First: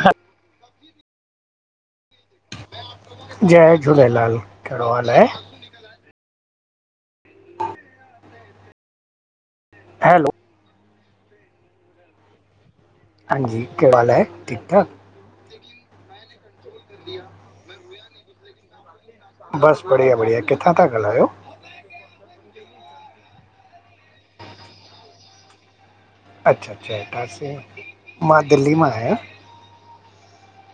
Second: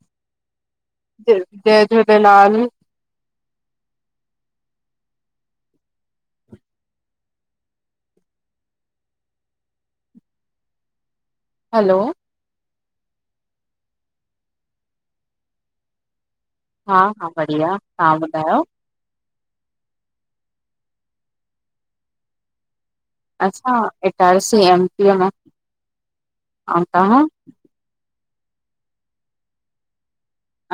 हा - - जय झूलेलाल। जय झूलेलाल कहिड़ो हाल आहे? हैलो - - हलो - - हांजी कहिड़े हाल आहे? ठीक ठाक। [inaudible] हा हा बढ़िया। तहां ॿुधायो? बस बढ़िया- बढ़िया किथां था ॻाल्हायो? असां इटारसी एम पी मां। अच्छा- ऐं अच्छा तव्हां इटारसी मां दिल्ली मां आहियां।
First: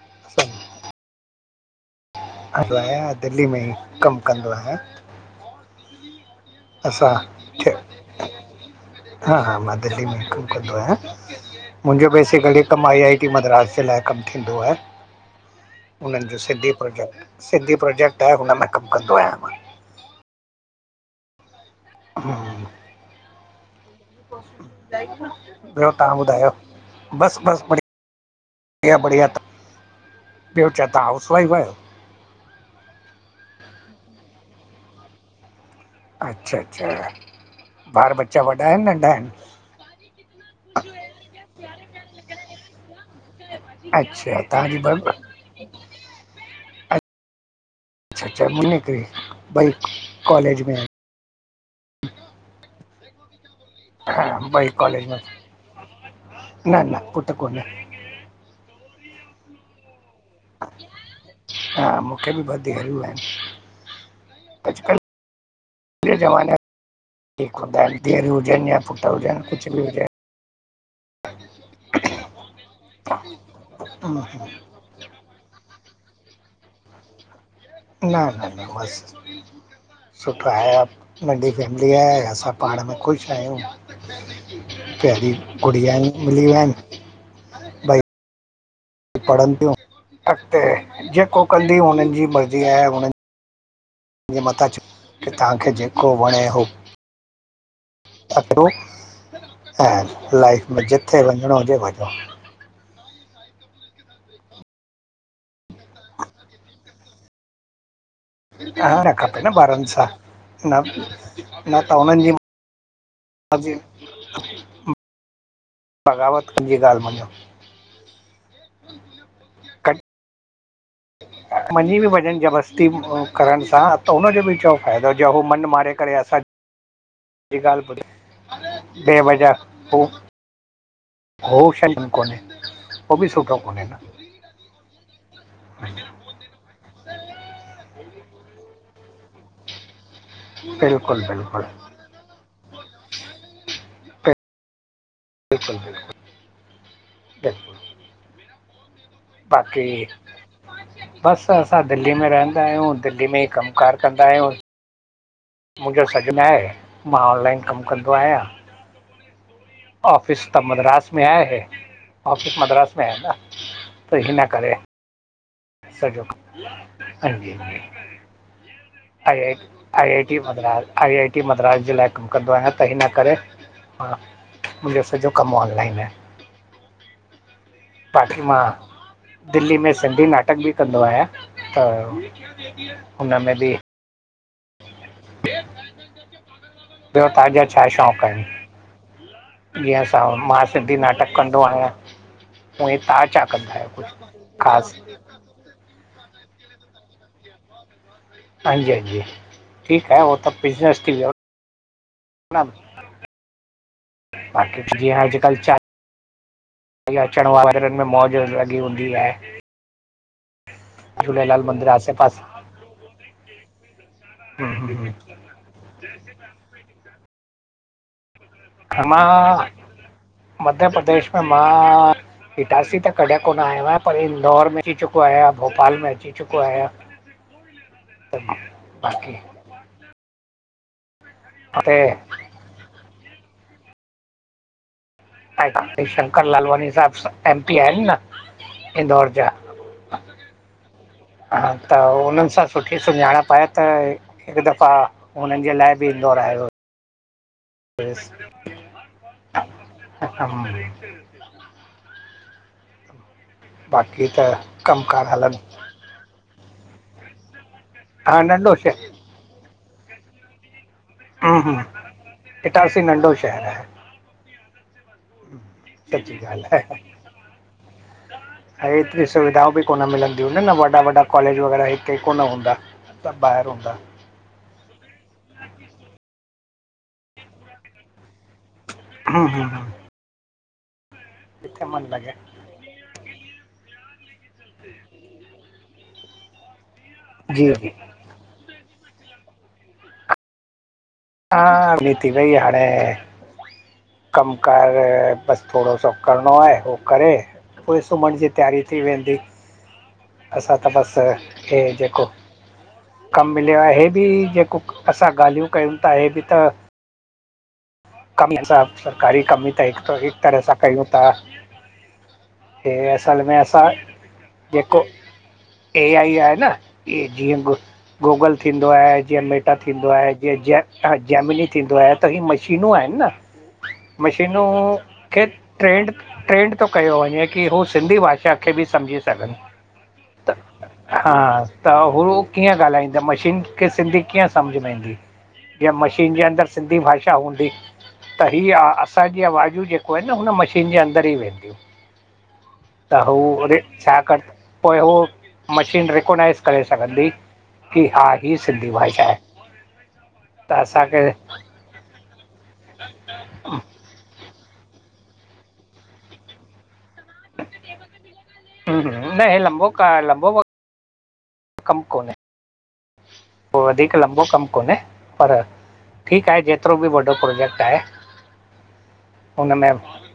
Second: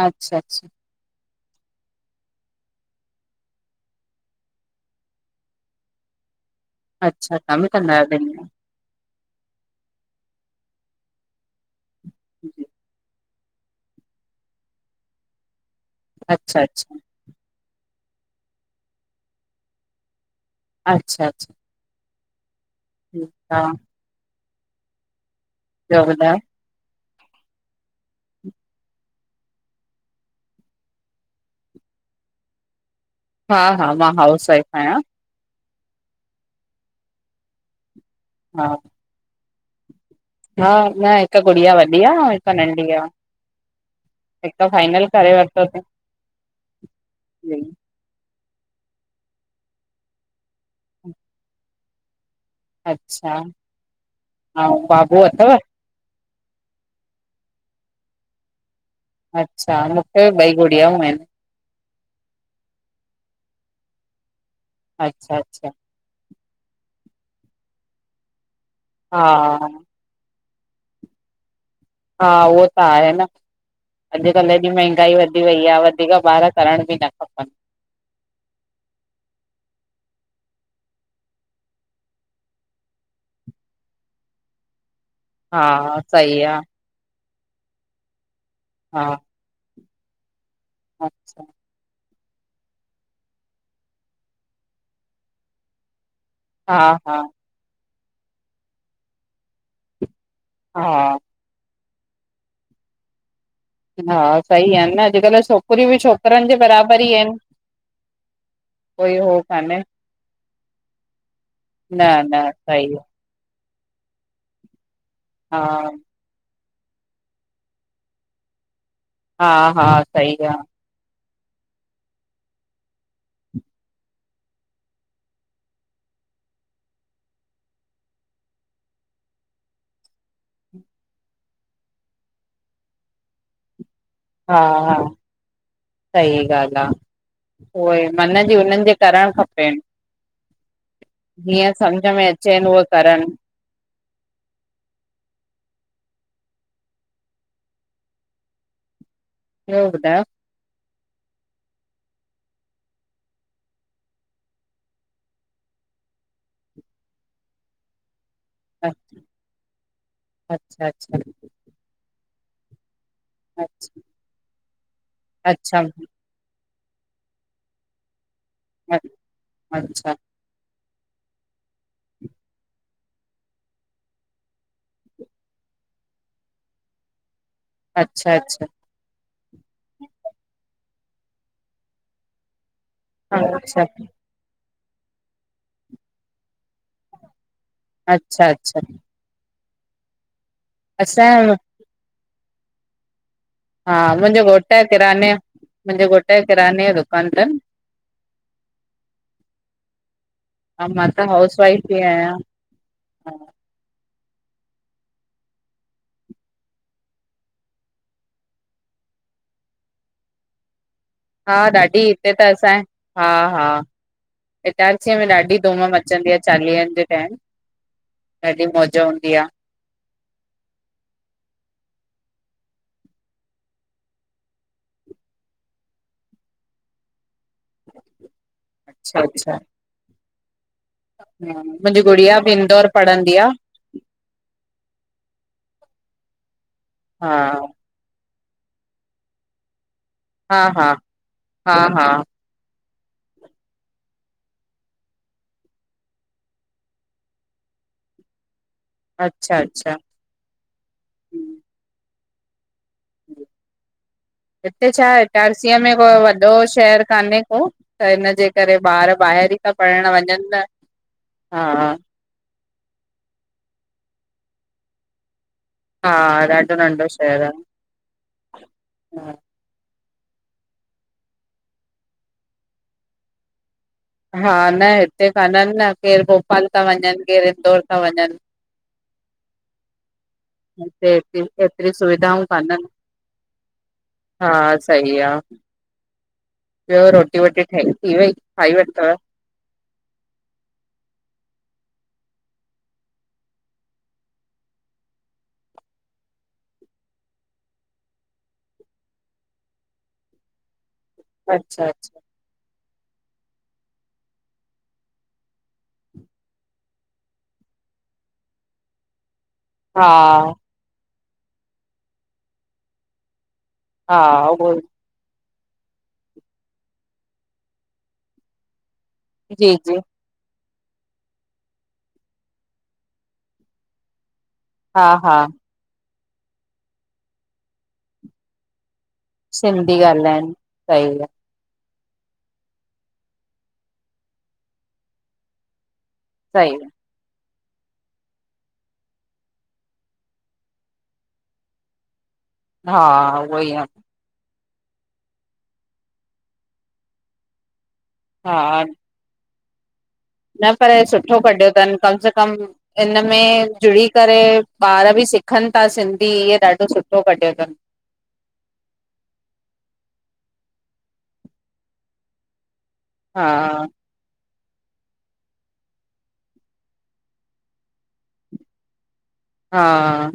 अच्छा असां अच्छा - - आहियां दिल्ली में ई कमु कंदो आहियां। असां अच्छा तव्हां च बि कंदा आहियो दिल्ली में - - हा हा मां दिल्ली में ही कमु कंदो आहियां मुंहिंजो बेसिकल जी। कम - - मद्रास जे लाइ कमु थींदो आहे उन्हन जो अच्छा सिंधी अच्छा प्रोजेक्ट। सिंधी प्रोजेक्ट आहे हुन में कमु कंदो आहियां मां। अच्छा- अच्छा। [unintelligible] हा ॿियो तहां ॿुधायो? बस -बस बढ़िया- बढ़िया -बढ़िया थ ॿोयो छा ता हाउसवाइफ आयो? हा- हा मां हाउस वाइफ आहियां। अच्छा -अच्छा ॿार बचा वॾा हा आहिनि नंढा आहिनि? हा न हिकु गुड़िया वॾी आहे ऐं हिकु नंढी आ। अच्छा हिक तव्हांजी ॿ फाइनल करे वठो तई। अच्छा अच्छा मुरे ॿई कॉलेज में आहेन। अच्छा हा ॿई ऐं कॉलेज में बाबू अथव? न न पुट कोने। अच्छा मूंखे भी ॿई गुड़ियाऊं आहिन। हा मूंखे बि ॿ धियरियूं आहिन। अच्छा -अच्छा। अ जे ज़माने ठीकु हूंदा आहिन धीअर हुजनि या पुटु हा हुजनि कुझु बि हुजेन। हा उहो त आहे न हम्म, हम्म, अॼुकल्ह एॾी महांगाई वधी वई आहे। वधीक ॿार करण बि न खपन। न -न- न मस्त। सुठो आहे, नंढी फैमिली आहे, असां पाण में ख़ुश आहियूं। प्यारी गुड़िया हा सही मिली आ। आहेन। हा पणन तिंयू, अॻते अच्छा जेको कन हुननि जी मर्ज़ी आहे, हुननि जे मथां छॾयो कि तव्हांखे जेको वणे हा हा ऐं लाइफ में हा जिथे वंञिणो हुजे वंञो। हा सही आ न, अॼुकल्ह छोकिरियूं बि छोकरन जे बराबर ई आहिन। रहन खपे न कान्हे। ॿारहनि सां न न त उन्हनि जी न सही अ [unintelligible] हा बगावतं हिंज जी ॻाल मंञो। हा हा, सई आ। मंञीं बि वंञनि जबरस्ती करण सां त हुनजो बि छा फ़ाइदो जो हू मनु मारे करे असांखे [inaudible] ॿी ॻाल्हि ॿुधयो बे वजा पोइ [unintelligible] हो शभ कोनहे, हू बि सुठो कोन एं का। हाम्म सही ॻाल आ। उहे मन जी उननि जे करणु खपे। बिल्कुलु बिल्कुलु जीअं सम्झ में अचेनि हूअ करन। बिलकुलु, बिलकुलु सही [unintelligible] बाक़ी ॿियो ॿुधायो? बसि असां दिल्ली में रहंदा आहियूं, दिल्ली में ई कमुकार कंदा आहियूं। मुंजो सॾ न आहे, मां ऑनलाइन कमु कंदो आहियां। ऑफिस त अच्छा मद्रास अच्छा में आहे, ऑफिस मद्रास में ह न, त हिन करे अचछा सॼो, हांजी। आई आई, अच्छा I I T Madras, I I T Madras ॼे लाइ कमु कंदो आहियां त हिन करे हा मुंहिंॼो सॼो कमु ऑनलाइन आए। [inaudible] अच्छा अच्छा पाखी मां [unintelligible] दिल्ली में सिंधी नाटक ॿि कंदो आहियां त हुन में बि अच्छा ॿियो तांजा छा शौक़ु आहिन? स [unintelligible] ॼींअं असां मां सिंधी नाटक असांजो कंदो आहियां, उवंई ता छा कंदा आहियो हा कुझु मुंॼे घोट यो, ख़ासि किराने यो मुंहिंॼे घोट यो किराने यो दुकान थन। हांजी हांजी ठीक आ, उहो त ऐं ॿिज़नस मां थी त वियो। हाउस वाइफ ई आहियां ॿाक़ी ॼींअं अॼुकल चा हींयं अचण वाॻरनि में मौॼ लॻी हुंदी आए। हा मंदरु ॾाढी आसे हिते पासे त असांॼे, हा- हा हम्म, हम्म, इटारसीअ में हम्म। ॾाढी धुम मच् पचंदी आ चालीहन ॼे टाइम। ॾाढी मौज हूंदी आहे मां मध्य प्रदेश में मां। इटारसी त कॾहिं कोन्ह आयो आहियां। पर इंदौर में अची चुको आयां भोपाल में अची चुको आहियां त मां अच्छा ॿाक़ी। हुते मुंजी गुड़िया ॿि इंदौर पढ़ंदी आ। शंकर लालवानी साहिॿ हा एमपी आहिनि न इंदौर ॼा। हा हा हा त उन्हनि सां। सुठी सुञांणप आए। त हिकु दफ़ा हुननि ॼे लाए ॿि, इंदोर आयो हो। फेस। अच्छा, अच्छा। [unintelligible] बाक़ी त हिते छा ऐ कमकार हलनि इटारसीअ में को वॾो। शहर कान्हे को त हा इनॼे नंढो करे शहर ॿार ॿाहिरि ई ता पहिणं वंञंनि न। हम्म, हा हम्म, इटारसी नंढो शहर आहे। हा सच्ची ॻाल्हि ॾाढो आहे। नंढो शहर आहे ऐं एतिरी सुविधाऊं ॿि, कोन मिलंदियूं इन न वॾा वॾा कॉलेॼ वग़ैरह हिते कोन हूंदा त ॿाहिरि हूंदा। हा। न हिते कान्हनि न केरु भोपाल ता वञनि केरु इन्दौर ता वञनि। हा, हा, हा। हिते एतिरी ऐतिरियूं लॻे सुविधाऊं काननि। हा, सही आ। ॿियो रोटी वोटी जी जी ठही थी वई खाई वरतव? हा। रो थी वई हाणे। कमुकार ॿसि थोड़ो सो करिणो आहे। हो करे। पोए सुम्हण ॼी तैयारी थी वेंदी। असां त ॿसि हे अच्छा अच्छा ॼेको। कमु मिलियो आ हे ॿि ॼेको असां ॻाल्हियूं कयूं ता हे ॿि त। कमी च् आ सरकारी कमी त हिकु हा तरीक हिक तरहि सां। कयूं ता हे असल में असां हा उहो ॼेको। ए आई आ न इहे ॼीअं गु गूगल थींदो आहे। ॼीअं मेटा जी जी थींदो आहे ॼीअं ॼे ॼैमिनी थींदो आहे त ही मशीनूं आहिनि न। मशीनूं हा हा खे। ट्रेंड ट्रेंड तो कयो वंञें कि हो सिंधी भाषा खे ॿि सम्झी सिंधी त, ॻाल्हाइनि सही आ हा। [unintelligible] त हू कीअं ॻाल्हाईंदा मशीन खे सिंधी कीअं सम्झि में ईंदी? ॼीअं मशीन ॼे अंदरि सही आ सिंधी भाषा हूंदी। त ही असांॼी अवाजूं ॼेको आहिन न हुन मशीन ॼे अन्दर ई वेंदियूं। त हू हा उहो ई वरी आ छा कर पोइ हू मशीन रिकोनाइज़ करे सघंदी। की हा हीअ सिंधी भाषा आहे। त न पर ही असांखे सुठो हम्म, कढियो अथनि कम से कम हिनन में जुड़ी करे ॿार बि सिखनि था सिंधी इहो ॾाढो सुठो कढियो अथनि। न हे लंबो, लंबो वक़्त। कमु कोन्हे, हा पोइ वरी। लंबो कमु कोन्हे, पर ठीकु आहे। जेतिरो बि वॾो प्रोजेक्ट आहे। [inaudible] हुन में हा।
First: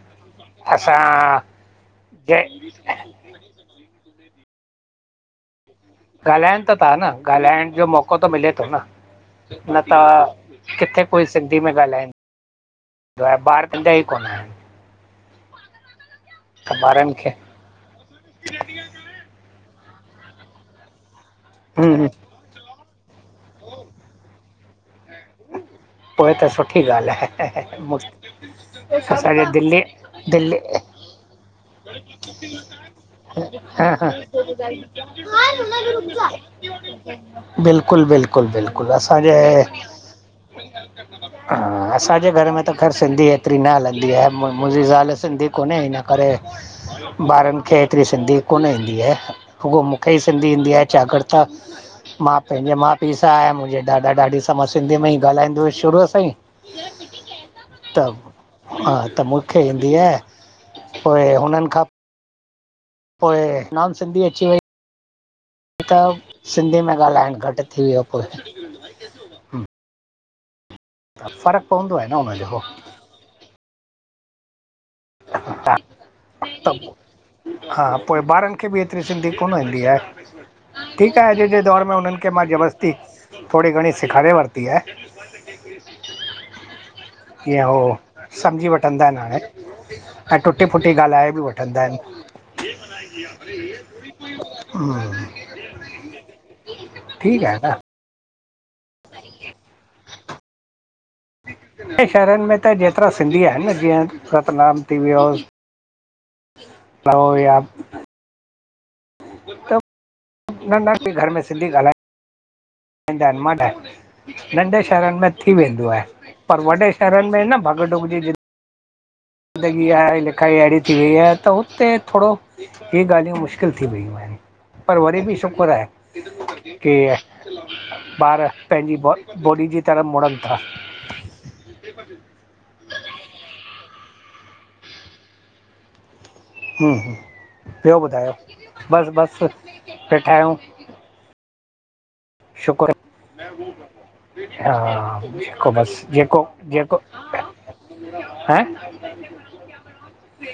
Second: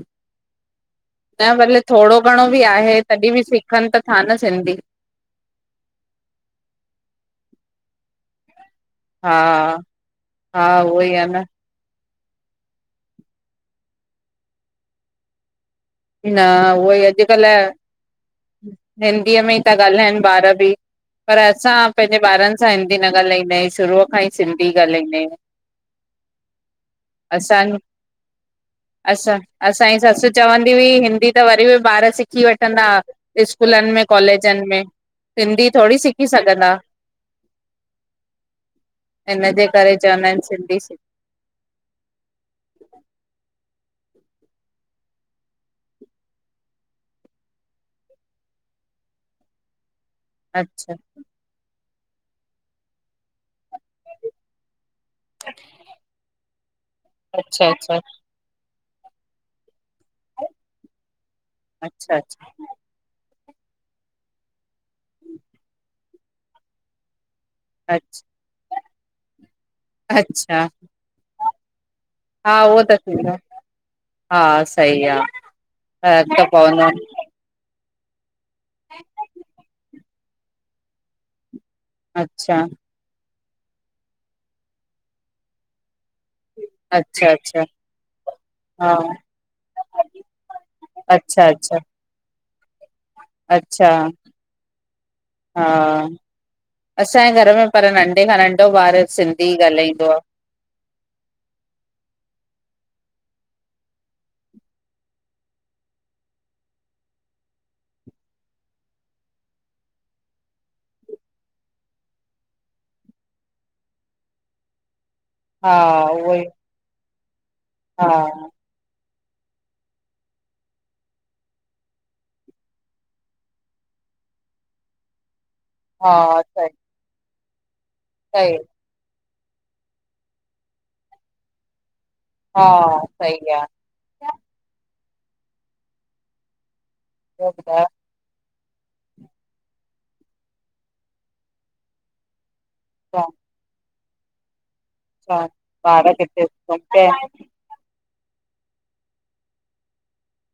असां न भले थोड़ो जे घणो बि आहे। तॾहिं बि सिखनि त था न सिंधी। ॻाल्हानि त ता न ॻाल्हाइण जो मौको त मिले तो न। हा न त हा उहो किथे ई आहे कोई न सिंधी में ॻाल्हाए। त ॿारु कंदा ई कोननि। न त उहोई ॿारनि खे अॼुकल्ह हिंदीअ में ई ता ॻाल्हाइनि ॿारु बि, पर असां हम्म, हम्म, पंहिंजे ॿारनि सां हिंदी न ॻाल्हाईंदा आहियूं, शरूअ खां ही सिंधी ॻाल्हाईंदा आहियूं। पोए त सुठी ॻाल्हि असां आहें। असां, असांजी ससु दिल्ली चवंदी हुई हिंदी त वरी बि ॿारु सिखी वठंदा हा स्कूलनि में हा कॉलेजनि में सिंधी थोरी सिखी सघंदा बिल्कुलु बिल्कुलु बिल्कुलु असांजे हिनजे करे चवंदा आहिनि सिंधी सिख हा असांजे घर में त ख़ैर सिंधी एतिरी न हलंदी आए, मुंहिंजी ज़ाल सिंधी कोने हिन करे, ॿारनि खे एतिरी सिंधी कोन ईंदी आहे, रूॻो मूंखे ई सिंधी ईंदी आहे अच्छा छाकर्ता मां पंहिंजे माउ पीउ सां आयां, मुंहिंजे ॾाॾा ॾाॾी सां मां सिंधीअ में ई ॻाल्हाईंदो हुय शुरूअ सां ई, अच्छा अच्छा त हा त मूंखे ईंदी आहे, पो हुननि खां अच्छा अच्छा पोए नाॅन सिंधी अची वई। त सिंधी में ॻाल्हाइणु घटि थी वियो अच्छा पोइ। अच्छा त फ़र्क़ु पवंदो आए न हुनजो हा हो। उहो त हा सही आ। फर्क त पवंदो आ हा पोइ ॿारनि मूंखे बि एतिरी सिंधी कोनि ईंदी आहे, ठीकु आ अॼु जे दौर में उननि खे मां अच्छा ज़बरस्ती थोडी घणी सेखारे वरिती आहे। अच्छा ईय अच्छा हो सम्झी हा वठंदा आहिनि हाणे, ऐं टुटी फ़ुटी ॻाल्हाए बि अच्छा अच्छा वठंदा आहिनि। अच्छा हा [unintelligible] हा असांजे ठीकु घर में आहे पर नंढे खां नंढो ॿारु सिंधी ही ॻाल्हाईंदो आ। नंढे शहरनि में त जेतिरा सिंधी आहिनि न, जीअं रतनाम थी वियो। पर उहोई आ। त न न कोई घर में सिंधी ॻाल्हाय [unintelligible] नंढे शहरनि में थी हा वेंदो आहे, उहो ई पर वॾे शहरनि में न भॻडुग हा जी जिं ज़िंदगी आए लिखाई अहिड़ी थी वई आ, त हुते थोडो इहे ॻाल्हियूं मुश्किलु थी वियूं आहिनि। पर वरी बि शुक्र आहे। हा सही की ॿारु, सही पंहिंजी बॉडी जी तरह मुड़नि था। हा सही आ। हू हू ॿियो ॿुधाय? ॿियो ॿुधायो बसि बसि वेठा आहियूं। शुक्र हा हा ॼेको बस, ॿार ॼेको किथे सुम ॼेको पिया आहिन है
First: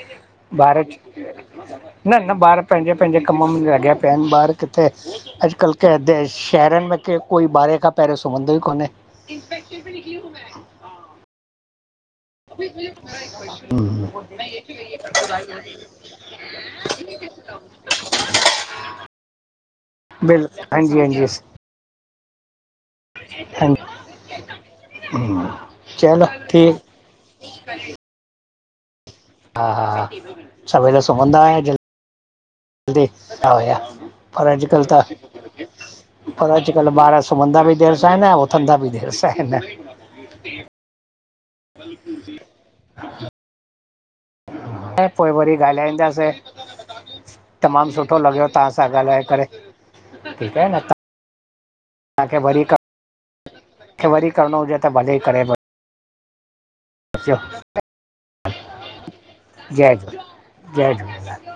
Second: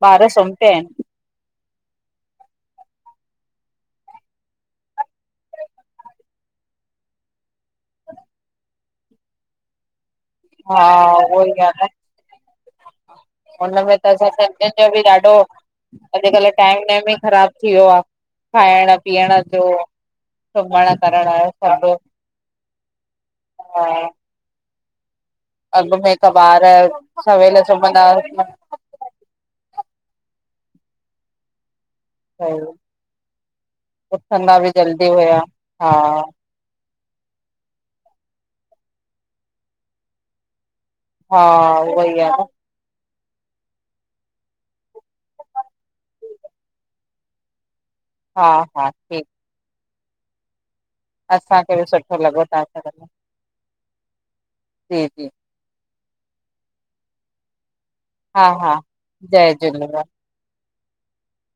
ॿार सुम पिया आहिन भारच न न ॿार पहिजे पहिजे कम्म मे लॻया पया आहिनि, ॿारु किथे अॼुकल्ह कै देश शहरन मे केर, कोई ॿारहें खा पहिरयों सुम्हदो ई कोन्हें। इस्ट्रोबेरी पी हूं मैं। हा, उहोई आ न। उनमे त असा सिधिन जो बि ॾाढ़ो, अॼकल्ह टाइम नेम ई ख़राब थी व्यो आ, खाइण पीअण जो, बिल्कुलु सुमण हांजी करण जो, सभ। हूं हूं अॻमें त ॿार सवेल सुमंदा हा। हा हा हा, सवेल सुम्हदा हा, ऐं जल्दी उथदा हुया, पर उथंदा बि अॼकल त, जल्दी हुया हा पर अॼकल्ह ॿार सुम्हदा बि देर सा एन, ऐं उथदा बि देर सां एन। हा, उअई आ न। अड़े! पोइ वरी ॻाल्हाईंदासे, तमाम सुठो लॻयो हा तहां हा सां ॻाल्हाए ठीकु करे। ठीक आयो न तां? असांखे बि सुठो तांखे लॻो वरी, तव्हां सां ॻाल्हाए तांखे वरी करणो हुजे त जी भले जी करे वठो। अचो हा हा, जय झूलेलाल! जय झूलेलाल!